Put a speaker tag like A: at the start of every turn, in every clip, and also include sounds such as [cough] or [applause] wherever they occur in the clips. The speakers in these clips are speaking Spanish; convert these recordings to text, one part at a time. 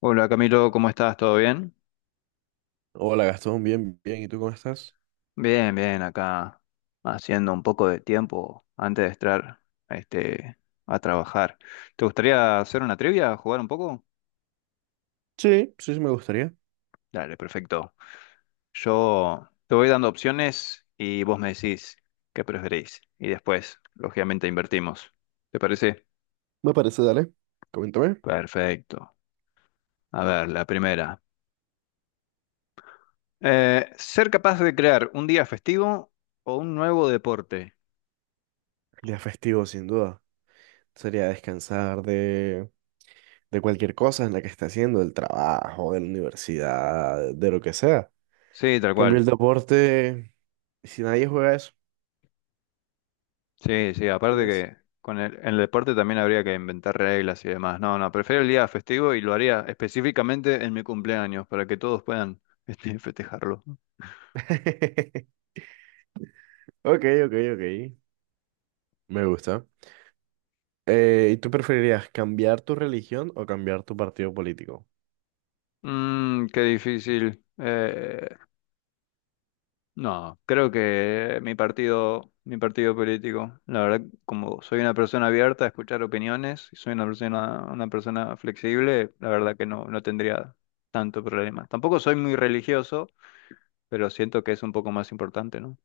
A: Hola Camilo, ¿cómo estás? ¿Todo bien?
B: Hola Gastón, bien, bien. ¿Y tú cómo estás?
A: Bien, bien, acá haciendo un poco de tiempo antes de entrar este, a trabajar. ¿Te gustaría hacer una trivia, jugar un poco?
B: Sí, sí, sí, me gustaría.
A: Dale, perfecto. Yo te voy dando opciones y vos me decís qué preferís. Y después, lógicamente, invertimos. ¿Te parece?
B: Me parece, dale. Coméntame.
A: Perfecto. A ver, la primera. ¿Ser capaz de crear un día festivo o un nuevo deporte?
B: Día festivo, sin duda. Sería descansar de cualquier cosa en la que esté haciendo, del trabajo, de la universidad, de lo que sea.
A: Sí, tal
B: Cambio
A: cual.
B: el deporte si nadie juega eso,
A: Sí, sí, aparte
B: ¿entiendes?
A: que en el deporte también habría que inventar reglas y demás. No, no, prefiero el día festivo y lo haría específicamente en mi cumpleaños para que todos puedan [laughs] festejarlo.
B: [laughs] Ok, ok, ok. Me gusta. ¿Y tú preferirías cambiar tu religión o cambiar tu partido político?
A: Mm, qué difícil. No, creo que mi partido político, la verdad, como soy una persona abierta a escuchar opiniones y soy una persona flexible, la verdad que no, no tendría tanto problema. Tampoco soy muy religioso, pero siento que es un poco más importante, ¿no?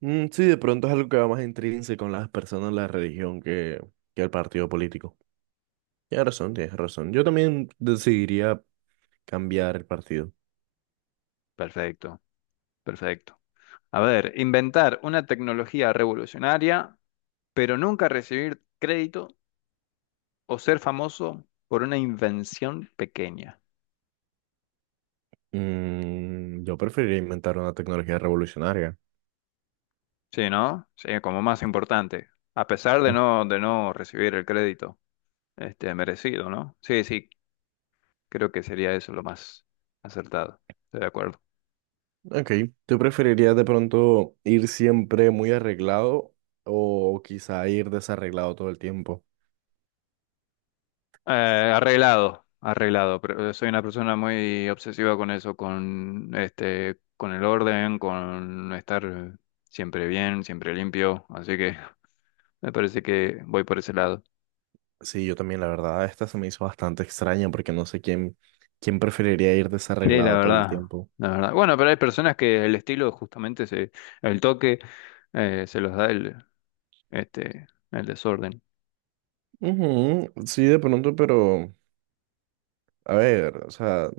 B: Mm, sí, de pronto es algo que va más intrínseco en las personas, la religión, que el partido político. Tienes razón, tienes razón. Yo también decidiría cambiar el partido.
A: Perfecto. Perfecto. A ver, inventar una tecnología revolucionaria, pero nunca recibir crédito o ser famoso por una invención pequeña.
B: Mm, yo preferiría inventar una tecnología revolucionaria.
A: Sí, ¿no? Sí, como más importante. A pesar de
B: Mm,
A: no recibir el crédito, merecido, ¿no? Sí, sí, creo que sería eso lo más acertado. Estoy de acuerdo.
B: ok, ¿tú preferirías de pronto ir siempre muy arreglado o quizá ir desarreglado todo el tiempo?
A: Eh, arreglado, arreglado. Pero soy una persona muy obsesiva con eso, con el orden, con estar siempre bien, siempre limpio. Así que [laughs] me parece que voy por ese lado.
B: Sí, yo también, la verdad, esta se me hizo bastante extraña porque no sé quién preferiría ir
A: Sí, la
B: desarreglado todo el
A: verdad,
B: tiempo.
A: la verdad. Bueno, pero hay personas que el toque se los da este, el desorden.
B: Ujú, sí, de pronto, pero... A ver, o sea,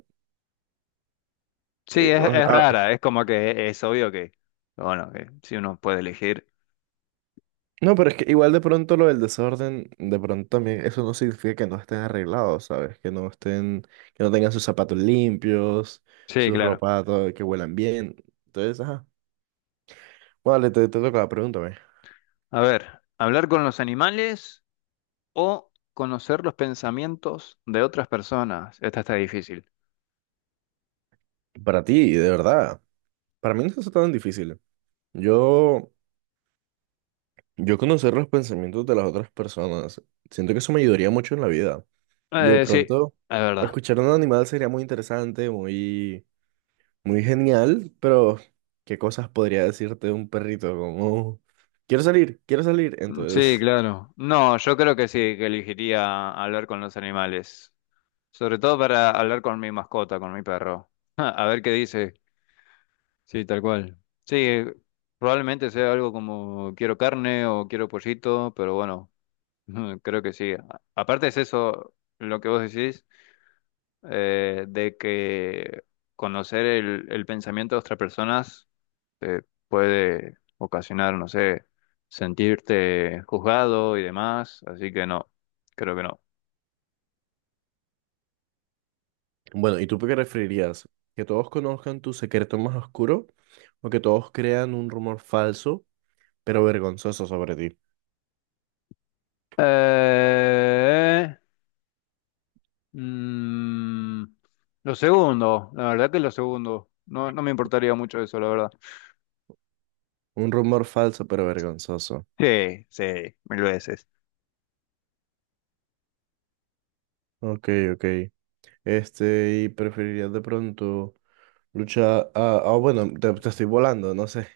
A: Sí,
B: eh, o-
A: es
B: ah,
A: rara. Es como que es obvio que, bueno, que si uno puede elegir.
B: no, pero es que igual de pronto lo del desorden, de pronto también, eso no significa que no estén arreglados, ¿sabes? Que no estén, que no tengan sus zapatos limpios,
A: Sí,
B: su
A: claro.
B: ropa, todo, que huelan bien. Entonces, ajá. Vale, te toca, pregúntame.
A: A ver, hablar con los animales o conocer los pensamientos de otras personas. Esta está difícil.
B: Para ti, de verdad, para mí no es tan difícil. Yo, yo conocer los pensamientos de las otras personas, siento que eso me ayudaría mucho en la vida. De
A: Sí, es
B: pronto,
A: verdad.
B: escuchar a un animal sería muy interesante, muy... Muy genial, pero ¿qué cosas podría decirte de un perrito? Como, quiero salir, quiero salir.
A: Sí,
B: Entonces,
A: claro. No, yo creo que sí, que elegiría hablar con los animales. Sobre todo para hablar con mi mascota, con mi perro. [laughs] A ver qué dice. Sí, tal cual. Sí, probablemente sea algo como quiero carne o quiero pollito, pero bueno, [laughs] creo que sí. Aparte es eso lo que vos decís, de que conocer el pensamiento de otras personas te puede ocasionar, no sé, sentirte juzgado y demás, así que no, creo que no.
B: [laughs] bueno, ¿y tú qué preferirías? ¿Que todos conozcan tu secreto más oscuro o que todos crean un rumor falso, pero vergonzoso sobre ti?
A: Eh, mm, lo segundo, la verdad que lo segundo, no, no me importaría mucho eso, la verdad.
B: Un rumor falso, pero vergonzoso.
A: Sí, sí, mil veces.
B: Ok, ok. Este, ¿y preferirías de pronto luchar? Ah, ah, bueno, te estoy volando, no sé.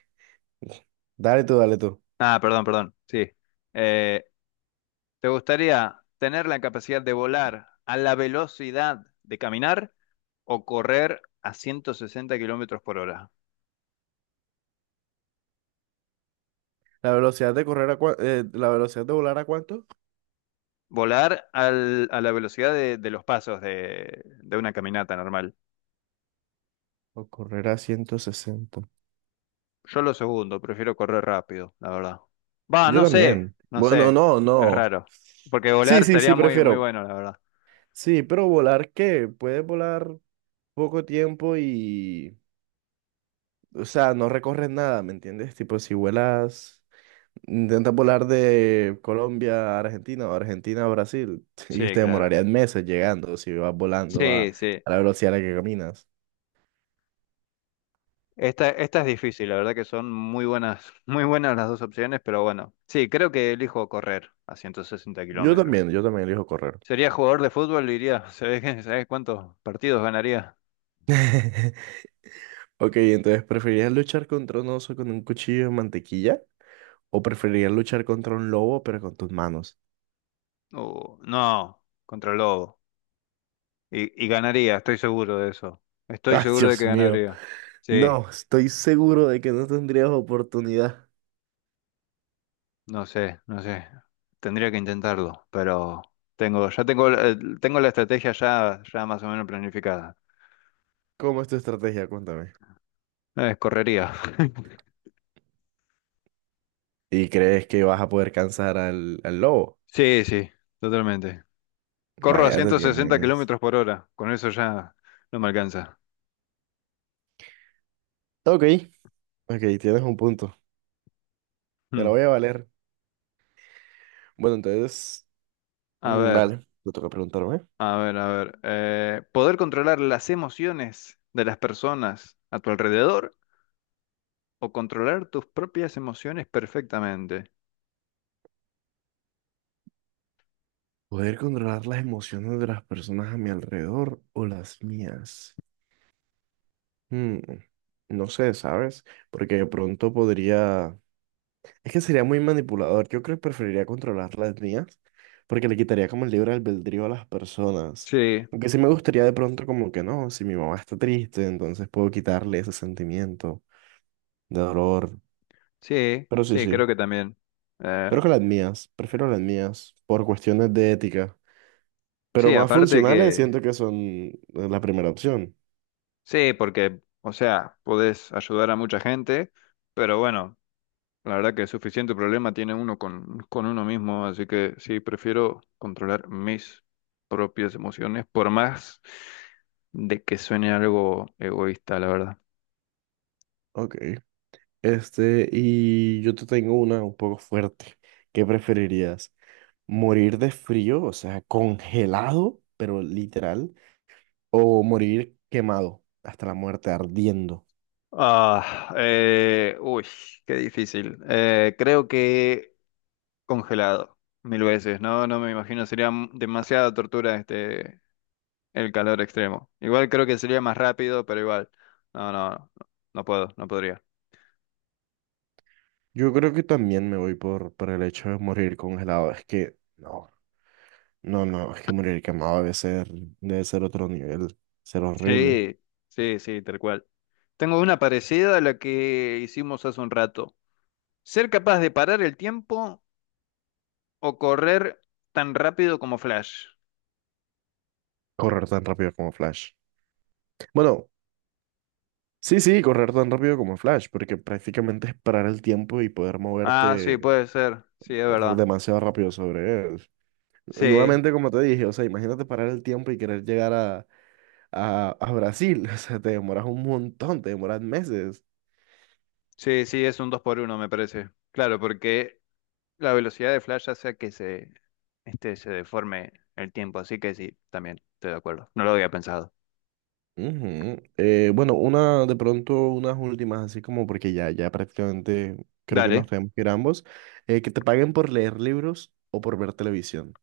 B: [laughs] Dale tú, dale tú.
A: Ah, perdón, perdón, sí. Eh, ¿Te gustaría tener la capacidad de volar a la velocidad de caminar o correr a 160 kilómetros por hora?
B: ¿La velocidad de correr a la velocidad de volar a cuánto?
A: Volar a la velocidad de los pasos de una caminata normal.
B: O correr a 160.
A: Yo lo segundo, prefiero correr rápido, la verdad. Va,
B: Yo
A: no sé,
B: también.
A: no
B: Bueno,
A: sé,
B: no,
A: es
B: no.
A: raro. Porque
B: Sí,
A: volar
B: sí,
A: estaría
B: sí,
A: muy, muy
B: prefiero.
A: bueno, la verdad.
B: Sí, pero volar, ¿qué? Puedes volar poco tiempo y... O sea, no recorres nada, ¿me entiendes? Tipo, si vuelas, intentas volar de Colombia a Argentina o Argentina a Brasil [laughs] y
A: Sí,
B: usted
A: claro.
B: demorarían meses llegando si vas volando
A: Sí, sí.
B: a la velocidad a la que caminas.
A: Esta es difícil, la verdad que son muy buenas, [laughs] muy buenas las dos opciones, pero bueno. Sí, creo que elijo correr a 160 kilómetros.
B: Yo también elijo correr.
A: Sería jugador de fútbol, diría. [laughs] ¿Sabés, sabés cuántos partidos ganaría?
B: [laughs] Ok, entonces, ¿preferirías luchar contra un oso con un cuchillo de mantequilla? ¿O preferirías luchar contra un lobo pero con tus manos?
A: No, contra el Lobo. Y ganaría, estoy seguro de eso.
B: [laughs]
A: Estoy
B: Ay,
A: seguro de que
B: Dios mío.
A: ganaría. Sí,
B: No, estoy seguro de que no tendrías oportunidad.
A: no sé, no sé. Tendría que intentarlo, pero ya tengo, tengo la estrategia ya más o menos planificada.
B: ¿Cómo es tu estrategia? Cuéntame.
A: Correría. [laughs]
B: ¿Y crees que vas a poder cansar al lobo?
A: Sí, sí, totalmente. Corro a
B: Vaya, te
A: 160
B: tienes.
A: kilómetros por hora. Con eso ya no me alcanza.
B: Ok, ok, tienes un punto. Te
A: Hmm.
B: la voy a valer. Bueno, entonces,
A: A
B: mm,
A: ver,
B: dale, te toca preguntarme.
A: a ver. ¿Poder controlar las emociones de las personas a tu alrededor o controlar tus propias emociones perfectamente?
B: ¿Poder controlar las emociones de las personas a mi alrededor o las mías? Mm, no sé, ¿sabes? Porque de pronto podría... Es que sería muy manipulador. Yo creo que preferiría controlar las mías porque le quitaría como el libre albedrío a las personas.
A: Sí,
B: Aunque sí me gustaría de pronto como que no, si mi mamá está triste, entonces puedo quitarle ese sentimiento de dolor.
A: sí,
B: Pero sí,
A: sí, creo
B: sí,
A: que también. Eh,
B: pero que las mías. Prefiero las mías por cuestiones de ética. Pero
A: sí,
B: más
A: aparte
B: funcionales
A: que,
B: siento que son la primera opción.
A: sí, porque, o sea, podés ayudar a mucha gente, pero bueno, la verdad que suficiente problema tiene uno con uno mismo, así que sí, prefiero controlar mis propias emociones, por más de que suene algo egoísta, la verdad.
B: Ok. Este, y yo te tengo una un poco fuerte. ¿Qué preferirías? Morir de frío, o sea, congelado, pero literal, o morir quemado hasta la muerte, ardiendo.
A: Ah, eh, uy, qué difícil. Creo que congelado, mil veces, ¿no? No me imagino, sería demasiada tortura el calor extremo. Igual creo que sería más rápido, pero igual. No, no, no, no puedo, no podría.
B: Yo creo que también me voy por el hecho de morir congelado. Es que, no, no, no, es que morir quemado debe ser otro nivel, ser horrible.
A: Sí, sí, sí, tal cual. Tengo una parecida a la que hicimos hace un rato. Ser capaz de parar el tiempo o correr tan rápido como Flash.
B: Correr tan rápido como Flash. Bueno, sí, sí, correr tan rápido como Flash, porque prácticamente es parar el tiempo y poder
A: Ah, sí,
B: moverte
A: puede ser. Sí, es verdad.
B: demasiado rápido sobre él.
A: Sí,
B: Nuevamente, como te dije, o sea, imagínate parar el tiempo y querer llegar a Brasil. [laughs] O sea, te demoras un montón, te demoras meses.
A: sí, sí, es un 2 por uno me parece. Claro, porque la velocidad de Flash hace que se deforme el tiempo. Así que sí, también estoy de acuerdo. No lo había pensado.
B: Ujú. Bueno, una de pronto, unas últimas, así como porque ya, ya prácticamente creo que nos
A: Dale.
B: tenemos que ir ambos, que te paguen por leer libros o por ver televisión.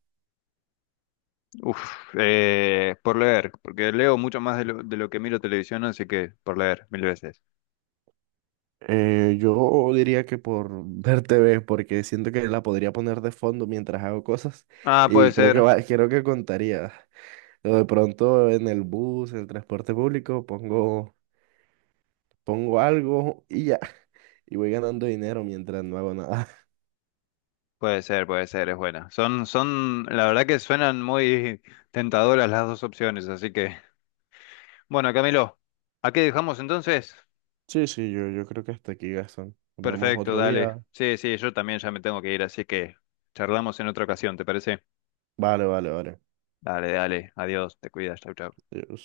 A: Uf, por leer, porque leo mucho más de lo que miro televisión, así que por leer mil veces.
B: Yo diría que por [laughs] ver TV, porque siento que la podría poner de fondo mientras hago cosas
A: Ah,
B: y creo que va, creo que contaría. O de pronto en el bus, en el transporte público, pongo algo y ya. Y voy ganando dinero mientras no hago nada. [laughs]
A: puede ser, es buena. Son, son, la verdad que suenan muy tentadoras las dos opciones, así que. Bueno, Camilo, ¿a qué dejamos entonces?
B: Sí, sí, yo creo que hasta aquí, Gastón. Nos vemos
A: Perfecto,
B: otro
A: dale.
B: día.
A: Sí, sí, yo también ya me tengo que ir, así que charlamos en otra ocasión, ¿te parece?
B: Vale, vale, vale.
A: Dale, dale, adiós, te cuidas, chau, chau.
B: Adiós.